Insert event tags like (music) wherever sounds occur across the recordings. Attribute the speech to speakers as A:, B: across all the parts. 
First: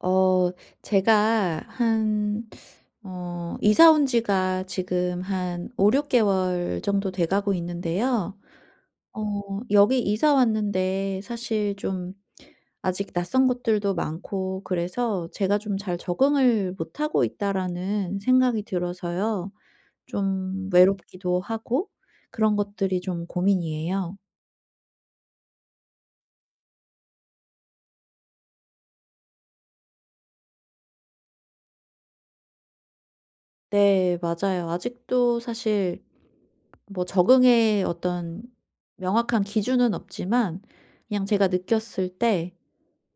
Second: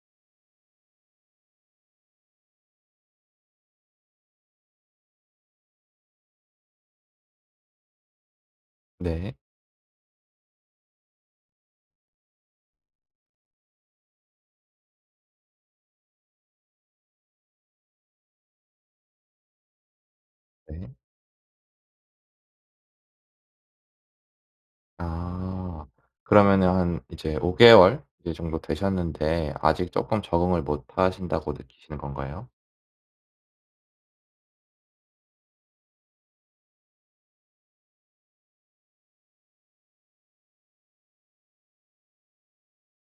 A: 어 제가 한 이사 온 지가 지금 한 5-6 개월 정도 돼 가고 있는데요.
B: 네.
A: 어 여기 이사 왔는데 사실 좀 아직 낯선 것들도 많고 그래서 제가 좀 '잘 적응을 못하고 있다.'라는 생각이 들어서요. 좀
B: 네.
A: 외롭기도 하고 그런 것들이 좀 고민이에요.
B: 아. 그러면은 한 이제 5 개월 이제 정도 되셨는데 아직 쪼끔 적응을 못 하신다고 느끼시는 건가요?
A: 네, 맞아요. 아직도 사실 뭐 적응의 어떤 명확한 기준은 없지만 그냥 제가 느꼈을 때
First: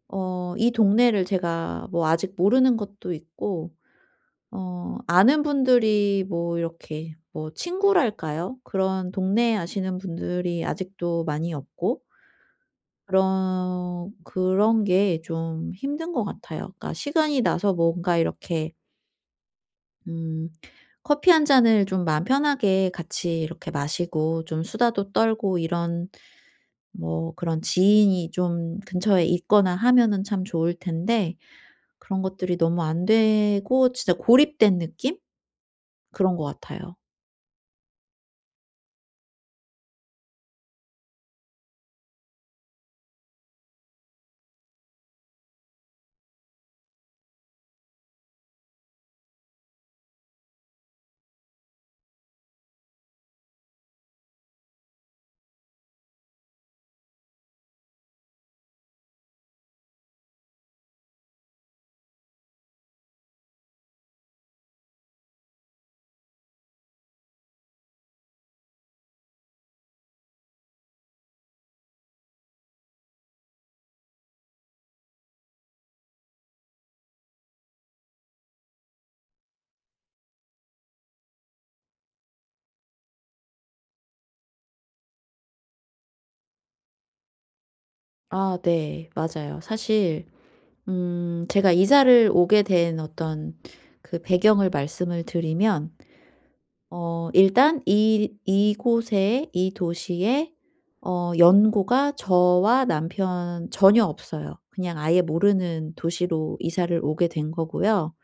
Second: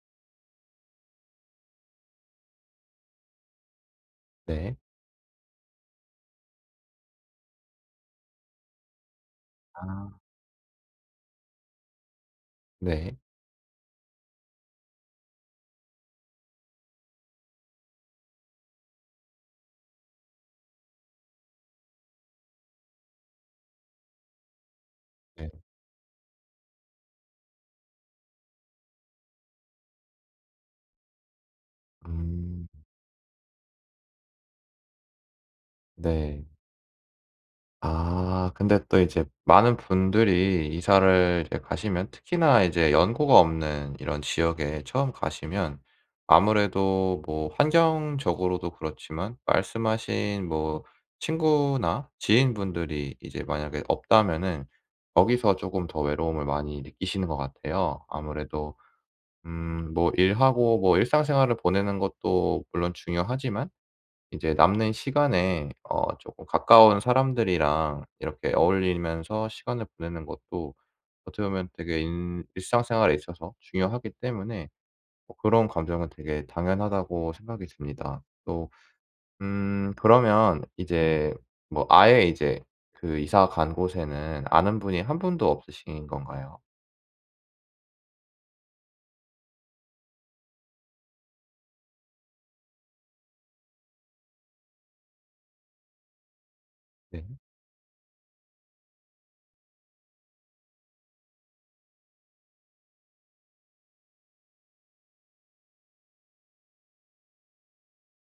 A: 이 동네를 제가 뭐 아직 모르는 것도 있고
B: 네.
A: 아는 분들이 뭐 이렇게 뭐 친구랄까요? 그런 동네 아시는
B: 아.
A: 분들이 아직도 많이 없고
B: 네.
A: 그런 게 좀 힘든 것 같아요. 그러니까 시간이 나서 뭔가 이렇게 음 커피 한 잔을 좀 마음 편하게 같이 이렇게 마시고 좀 수다도
B: 네.
A: 떨고 이런 뭐 그런 지인이 좀 근처에 있거나 하면은 참 좋을 텐데, 그런 것들이
B: 음.
A: 너무 안 되고 진짜 고립된 느낌? 그런
B: 네.
A: 것 같아요.
B: 아 근데 또 이제 많은 분들이 이사를 이제 가시면 특히나 이제 연고가 없는 이런 지역에 처음 가시면 아무래도 뭐 환경적으로도 그렇지만 말씀하신 뭐 친구나 지인분들이 이제 만약에 없다면은 거기서 조금 더 외로움을 많이 느끼시는 것 같아요. 아무래도 뭐 일하고 뭐 일상생활을 보내는 것도 물론 중요하지만 이제 남는 시간에 어 조금 가까운 사람들이랑 이렇게 어울리면서 시간을 보내는 것도 어떻게 보면 되게 인 일상생활에 있어서 중요하기 때문에 뭐 그런 감정은 되게 당연하다고 생각이 듭니다. 또 그러면 이제 뭐 아예 이제 그 이사 간 곳에는 아는 분이 한 분도 없으신 건가요?
A: 아 네, 맞아요. 사실 제가 이사를 오게 된 어떤 그 배경을 말씀을 드리면
B: 네.
A: 일단 이 이곳에 이 도시에 연고가 저와 남편 전혀 없어요. 그냥 아예 모르는 도시로 이사를 오게 된 거고요.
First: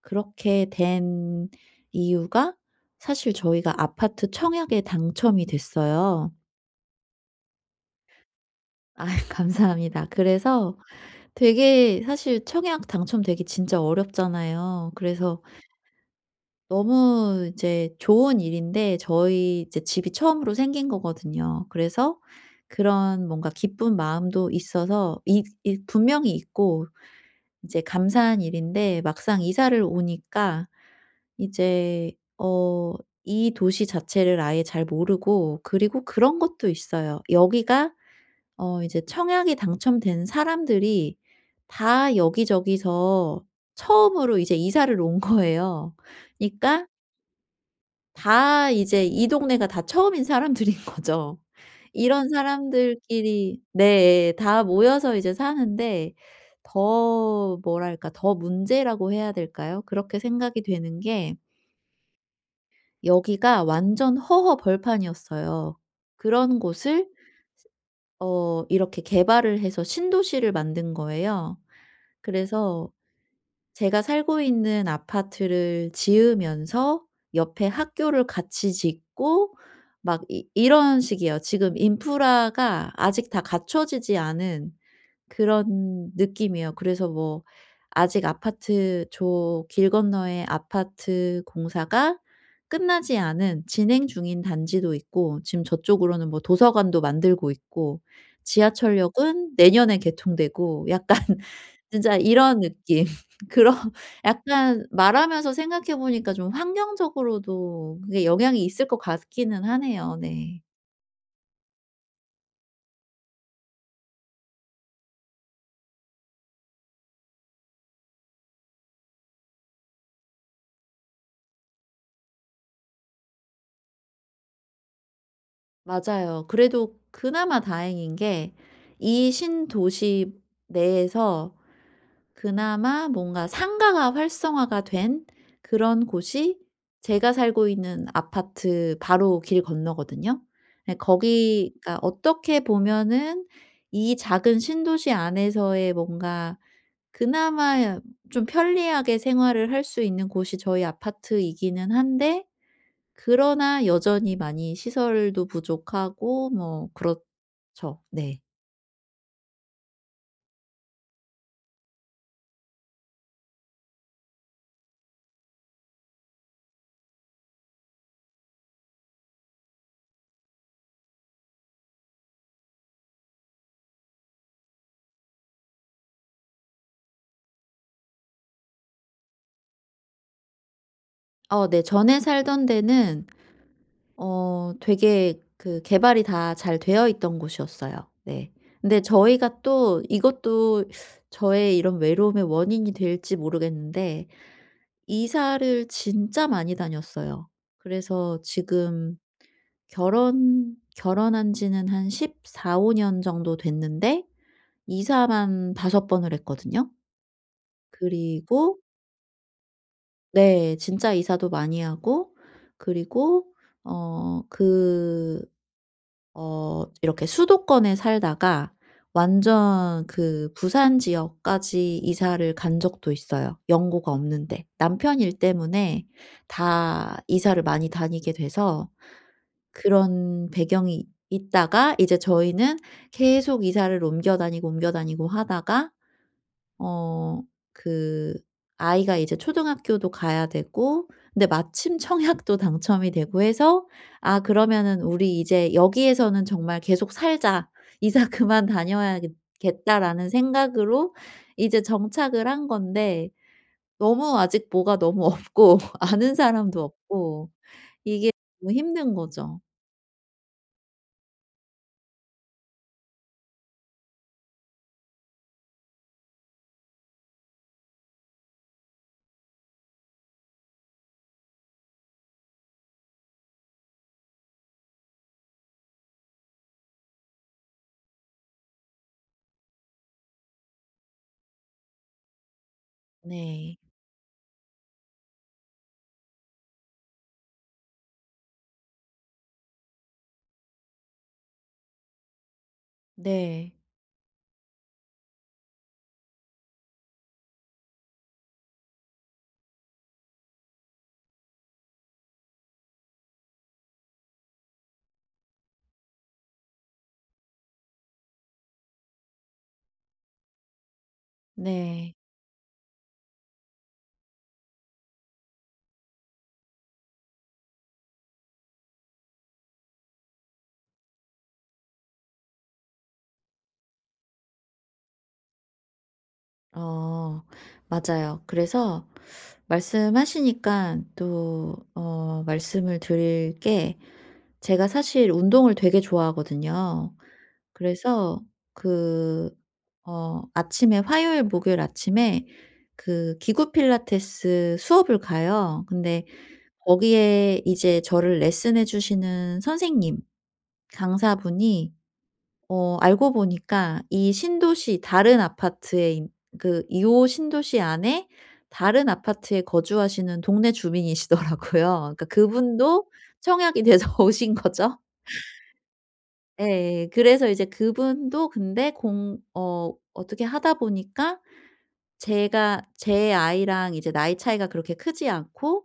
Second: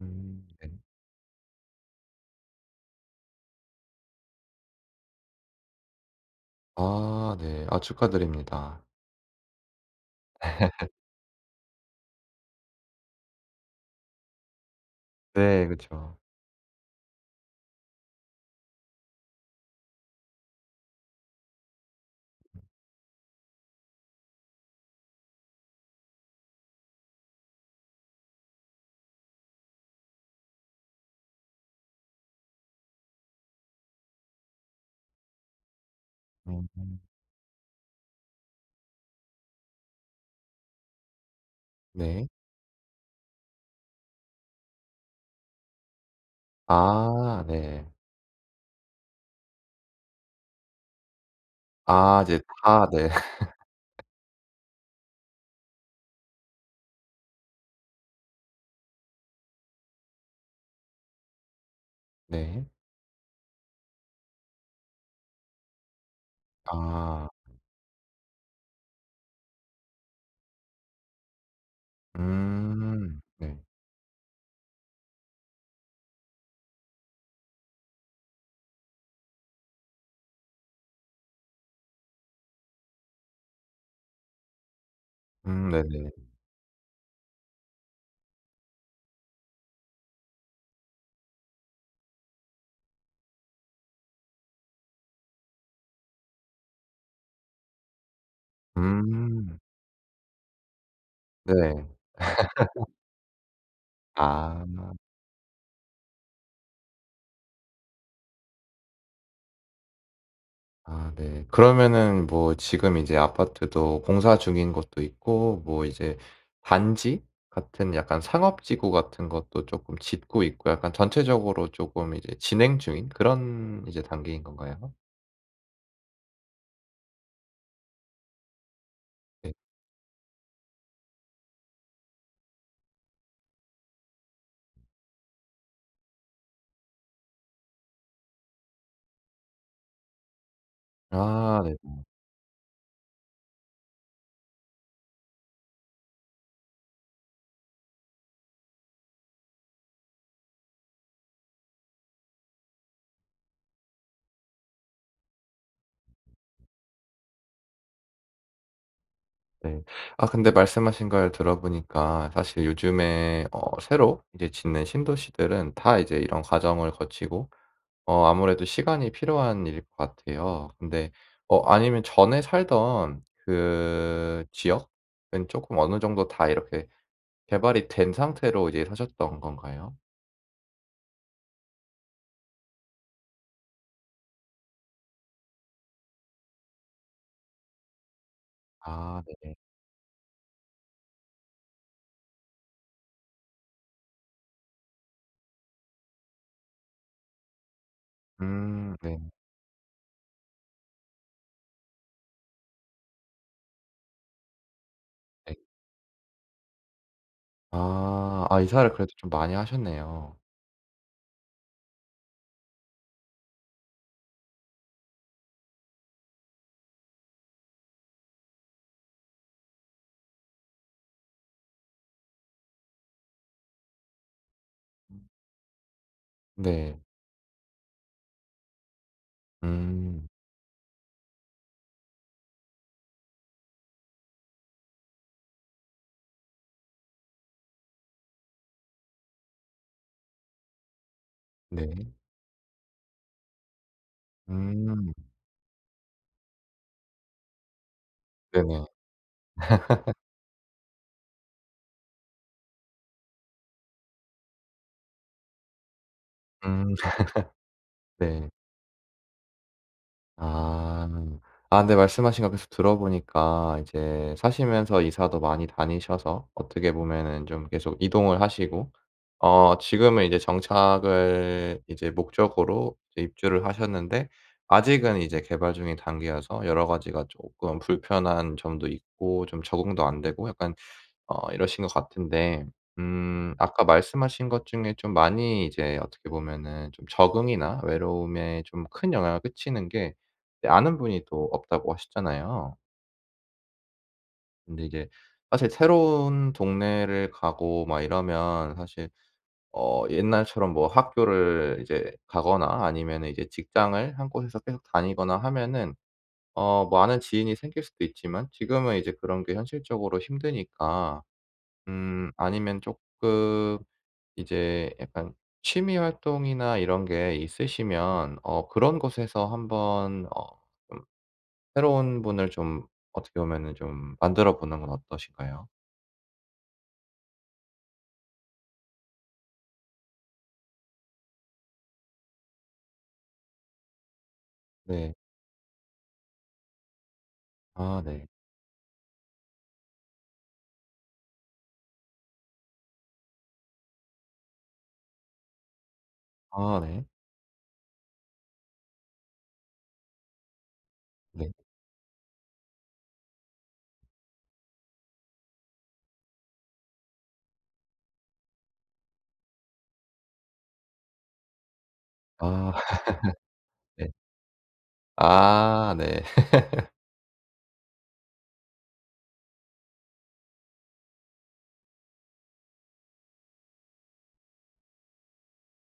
A: 그렇게
B: 네.
A: 된 이유가 사실 저희가 아파트 청약에 당첨이 됐어요.
B: 아 네. 아 축하드립니다.
A: 아 (laughs) 감사합니다. 그래서 되게 사실 청약 당첨되기 진짜 어렵잖아요. 그래서
B: 네 그쵸.
A: 너무 이제 좋은 일인데 저희 이제 집이 처음으로 생긴 거거든요. 그래서 그런 뭔가 기쁜 마음도 있어서 이 분명히 있고 이제 감사한 일인데 막상 이사를 오니까 이제 어 이 도시 자체를 아예 잘 모르고, 그리고 그런 것도
B: 음.
A: 있어요. 여기가 이제 청약이 당첨된 사람들이 다
B: 네.
A: 여기저기서 처음으로 이제 이사를 온 거예요. 그니까 러
B: 아 네.
A: 다 이제 이 동네가 다 처음인 사람들인 (laughs) 거죠.
B: 아
A: 이런
B: 이제 다 네. (laughs)
A: 사람들끼리 네 다 모여서 이제 사는데 더 뭐랄까, 더 문제라고 해야 될까요? 그렇게 생각이 되는 게
B: 네.
A: 여기가 완전 허허 벌판이었어요. 그런 곳을
B: 아.
A: 이렇게 개발을 해서 신도시를 만든 거예요. 그래서
B: 음. 네.
A: 제가 살고 있는 아파트를 지으면서 옆에 학교를 같이 짓고 막 이 이런 식이에요. 지금 인프라가 아직 다 갖춰지지 않은
B: 네네.
A: 그런 느낌이에요. 그래서 뭐 아직 아파트 저 길 건너에 아파트 공사가 끝나지 않은 진행 중인 단지도 있고, 지금 저쪽으로는 뭐 도서관도 만들고 있고, 지하철역은
B: 음.
A: 내년에 개통되고 약간 (laughs)
B: 네.
A: 진짜 이런 느낌. (laughs) 그런,
B: 아.
A: 약간 말하면서 생각해 보니까 좀 환경적으로도 그게 영향이 있을 것 같기는 하네요. 네,
B: 아 네. 그러면은 뭐 지금 이제 아파트도 공사 중인 것도 있고 뭐 이제 단지 같은 약간 상업지구 같은 것도 쪼끔 짓고 있고 약간 전체적으로 쪼끔 이제 진행 중인 그런 이제 단계인 건가요?
A: 맞아요. 그래도 그나마 다행인 게 이
B: 네.
A: 신도시 내에서 그나마 뭔가 상가가 활성화가 된 그런 곳이 제가 살고 있는 아파트 바로 길 건너거든요. 네,
B: 아 네.
A: 거기가 어떻게 보면은 이 작은 신도시 안에서의 뭔가 그나마 좀 편리하게 생활을 할 수 있는 곳이 저희 아파트이기는 한데 그러나 여전히 많이 시설도 부족하고 뭐 그렇죠. 네.
B: 네. 아 근데 말씀하신 걸 들어보니까 사실 요즘에 어 새로 이제 짓는 신도시들은 다 이제 이런 과정을 거치고 어 아무래도 시간이 필요한 일일 것 같아요. 근데 어 아니면 전에 살던 그 지역은 조금 어느 정도 다 이렇게 개발이 된 상태로 이제 사셨던 건가요?
A: 어 네. 전에 살던 데는 되게 그 개발이 다 잘 되어 있던 곳이었어요. 네. 근데
B: 아 네네.
A: 저희가 또 이것도 저의 이런 외로움의 원인이 될지 모르겠는데 이사를 진짜 많이 다녔어요. 그래서
B: 네.
A: 지금 결혼한 지는 한 14-15년 정도 됐는데
B: 네.
A: 이사만 5 번을 했거든요.
B: 아. 아
A: 그리고
B: 이사를 그래도 좀 많이 하셨네요.
A: 네, 진짜 이사도 많이 하고, 그리고 어 그 이렇게 수도권에 살다가 완전 그 부산 지역까지 이사를 간 적도 있어요, 연고가 없는데. 남편 일 때문에
B: 네.
A: 다 이사를 많이 다니게 돼서
B: 음.
A: 그런 배경이 있다가 이제 저희는 계속 이사를 옮겨 다니고 옮겨 다니고 하다가 어 그 아이가 이제 초등학교도 가야 되고, 근데
B: 네.
A: 마침 청약도 당첨이 되고 해서 '아 그러면은
B: 음.
A: 우리 이제 여기에서는 정말 계속 살자. 이사 (laughs) 그만
B: 네네.
A: 다녀야겠 겠다.'라는 생각으로 이제 정착을 한 건데 너무 아직 뭐가 너무 없고 (laughs) 아는 사람도
B: 음. (laughs)
A: 없고 이게
B: 네.
A: 너무 힘든 거죠.
B: 아. 아 근데 말씀하신 거 계속 들어보니까 이제 사시면서 이사도 많이 다니셔서 어떻게 보면은 좀 계속 이동을 하시고 어 지금은 이제 정착을 이제 목적으로 이제 입주를 하셨는데 아직은 이제 개발 중인 단계여서 여러 가지가 조금 불편한 점도 있고 좀 적응도 안 되고 약간 어 이러신 것 같은데
A: 네.
B: 아까 말씀하신 것 중에 좀 많이 이제 어떻게 보면은 좀 적응이나 외로움에 좀 큰 영향을 끼치는 게 이제 아는 분이 또 없다고 하셨잖아요.
A: 네.
B: 근데 이제 사실 새로운 동네를 가고 막 이러면 사실 어 옛날처럼 뭐 학교를 이제 가거나 아니면은 이제 직장을 한 곳에서 계속 다니거나 하면은 어 뭐 아는 지인이 생길 수도 있지만 지금은 이제 그런 게 현실적으로 힘드니까
A: 네.
B: 아니면 조금 이제 약간 취미 활동이나 이런 게 있으시면 어 그런 곳에서 한번 어 좀 새로운 분을 좀 어떻게 보면은 좀 만들어 보는 건 어떠신가요?
A: 어 맞아요. 그래서 말씀하시니까 또 어 말씀을 드릴 게 제가
B: 네.
A: 사실 운동을 되게 좋아하거든요.
B: 아 네.
A: 그래서 그 아침에 화요일, 목요일 아침에 그 기구 필라테스 수업을 가요. 근데
B: 아 네.
A: 거기에 이제 저를 레슨해 주시는 선생님,
B: 네.
A: 강사분이 알고 보니까 이 신도시 다른 아파트에 인 그 이호 신도시 안에 다른 아파트에 거주하시는 동네 주민이시더라고요. 그러니까
B: 아
A: 그분도
B: (laughs)
A: 청약이 돼서
B: 네.
A: (laughs) 오신 거죠.
B: 아 네. (laughs)
A: 예. 그래서 이제 그분도 근데 공 어 어떻게 하다 보니까 제가 제 아이랑 이제 나이 차이가 그렇게 크지 않고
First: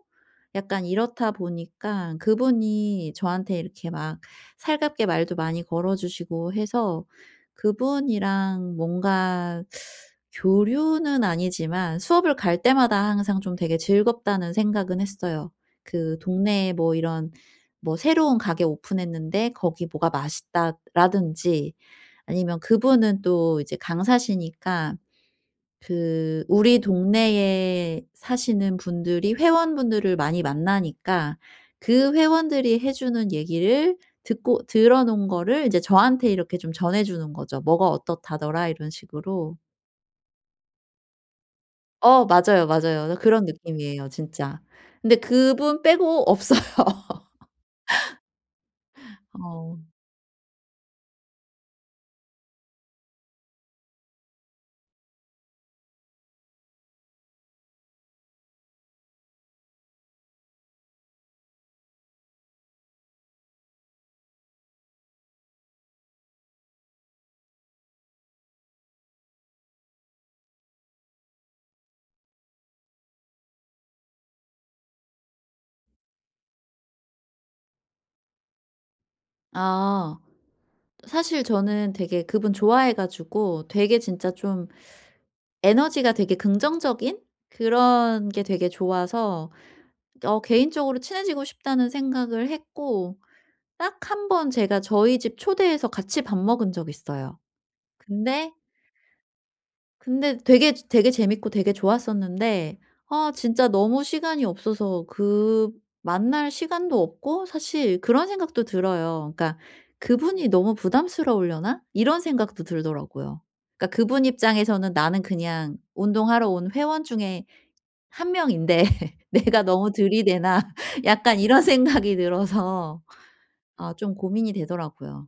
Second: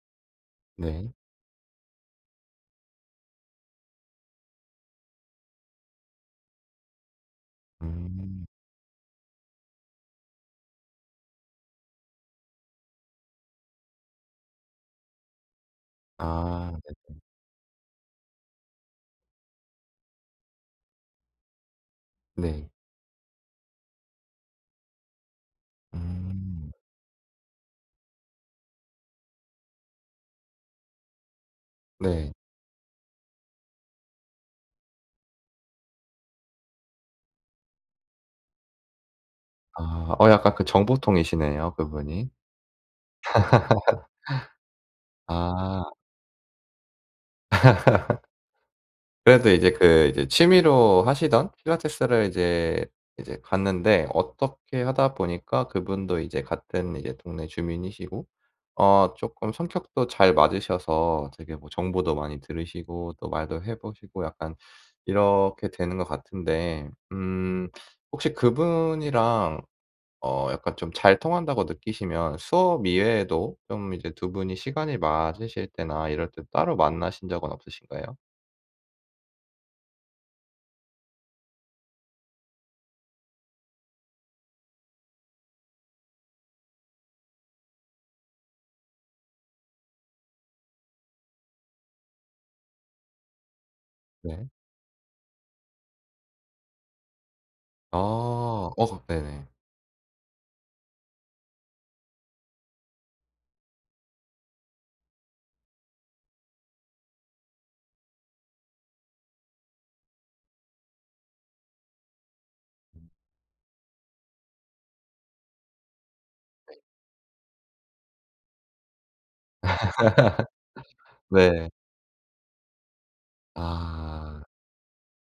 A: 약간
B: 네.
A: 이렇다 보니까 그분이 저한테 이렇게 막 살갑게 말도 많이 걸어 주시고 해서
B: 음.
A: 그분이랑 뭔가 교류는 아니지만 수업을 갈 때마다 항상 좀 되게 즐겁다는 생각은 했어요. 그
B: 아
A: 동네에
B: 네.
A: 뭐 이런 뭐 새로운 가게 오픈했는데 거기 뭐가 맛있다라든지, 아니면
B: 네.
A: 그분은 또 이제 강사시니까 그
B: 음.
A: 우리 동네에 사시는 분들이 회원분들을 많이 만나니까 그
B: 네.
A: 회원들이 해 주는 얘기를 듣고 들어 놓은 거를 이제 저한테 이렇게 좀 전해 주는 거죠. "뭐가 어떻다더라." 이런 식으로.
B: 아 어 약간 그 정보통이시네요,
A: 어
B: 그분이.
A: 맞아요, 맞아요. 그런 느낌이에요 진짜. 근데 그분
B: 아.
A: 빼고 없어요.
B: 그래도 이제
A: 어.
B: 그 이제 취미로 하시던 필라테스를 이제 이제 갔는데 어떻게 하다 보니까 그분도 이제 같은 이제 동네 주민이시고 어 쪼끔 성격도 잘 맞으셔서 되게 뭐 정보도 많이 들으시고 또 말도 해 보시고 약간 이렇게 되는 것 같은데 혹시 그분이랑 어 약간 좀 잘 통한다고 느끼시면 수업 이외에도 좀 이제 두 분이 시간이 맞으실 때나 이럴 때 따로 만나신 적은 없으신가요?
A: 아. 사실 저는 되게 그분 좋아해 가지고 되게 진짜 좀 에너지가 되게 긍정적인 그런 게 되게 좋아서 개인적으로 친해지고 싶다는 생각을 했고 딱 한
B: 네.
A: 번 제가 저희 집 초대해서 같이 밥 먹은 적 있어요.
B: 아.
A: 근데
B: 어 네네.
A: 되게 재밌고 되게 좋았었는데 아 진짜 너무 시간이 없어서 그 만날 시간도 없고, 사실 그런 생각도 들어요. 그러니까 '그분이 너무 부담스러우려나?' 이런 생각도 들더라고요. 그러니까 그분 입장에서는 나는 그냥 운동하러 온 회원 중에 한 명인데 (laughs) '내가 너무 들이대나?' (laughs) 약간 이런
B: 네.
A: 생각이 들어서 아 좀
B: 아.
A: 고민이 되더라고요.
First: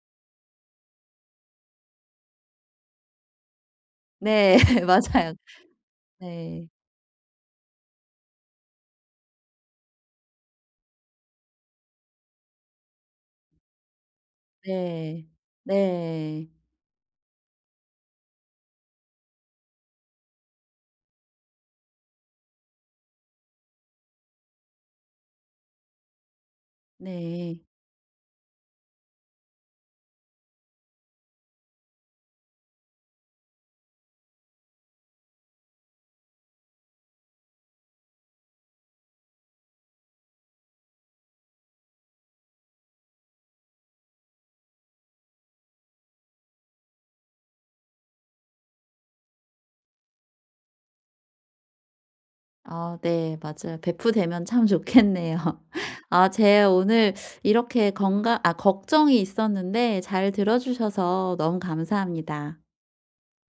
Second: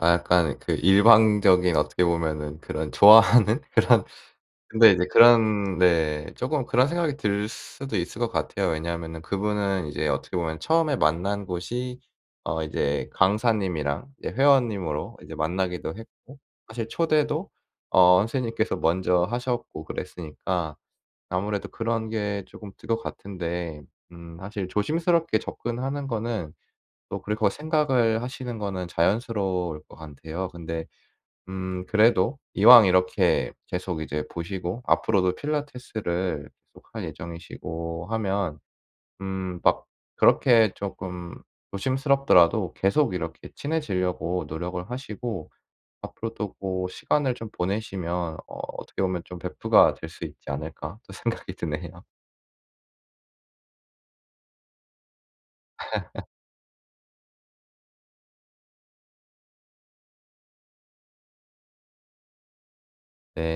B: 아 약간 그 일방적인 어떻게 보면은 그런 좋아하는 (laughs) 그런
A: 네. (laughs)
B: 근데 이제
A: 맞아요.
B: 그런 네 쪼금
A: 네.
B: 그런 생각이 들 수도 있을 것 같아요. 왜냐하면은 그분은 이제 어떻게 보면 처음에 만난 곳이 어 이제 강사님이랑 이제 회원님으로
A: 네.
B: 이제 만나기도 했고
A: 네.
B: 사실 초대도 어 선생님께서 먼저 하셨고 그랬으니까 아무래도 그런 게 쪼금 들을것 같은데 사실 조심스럽게 접근하는 거는 또 그렇게
A: 네.
B: 생각을 하시는 거는 자연스러울 것 같아요. 근데 그래도 이왕 이렇게 계속 이제 보시고 앞으로도 필라테스를 계속 할 예정이시고 하면 막 그렇게 조금 조심스럽더라도 계속 이렇게 친해지려고 노력을 하시고 앞으로도 고 시간을 좀 보내시면 어 어떻게 보면 좀 베프가 될 수 있지 않을까 또 (laughs) 생각이 드네요.
A: 아 네, 맞아요. 배프되면 참 좋겠네요. (laughs) 아 제 오늘 이렇게 건강 아 걱정이 있었는데 잘 들어 주셔서 너무 감사합니다.
B: 네.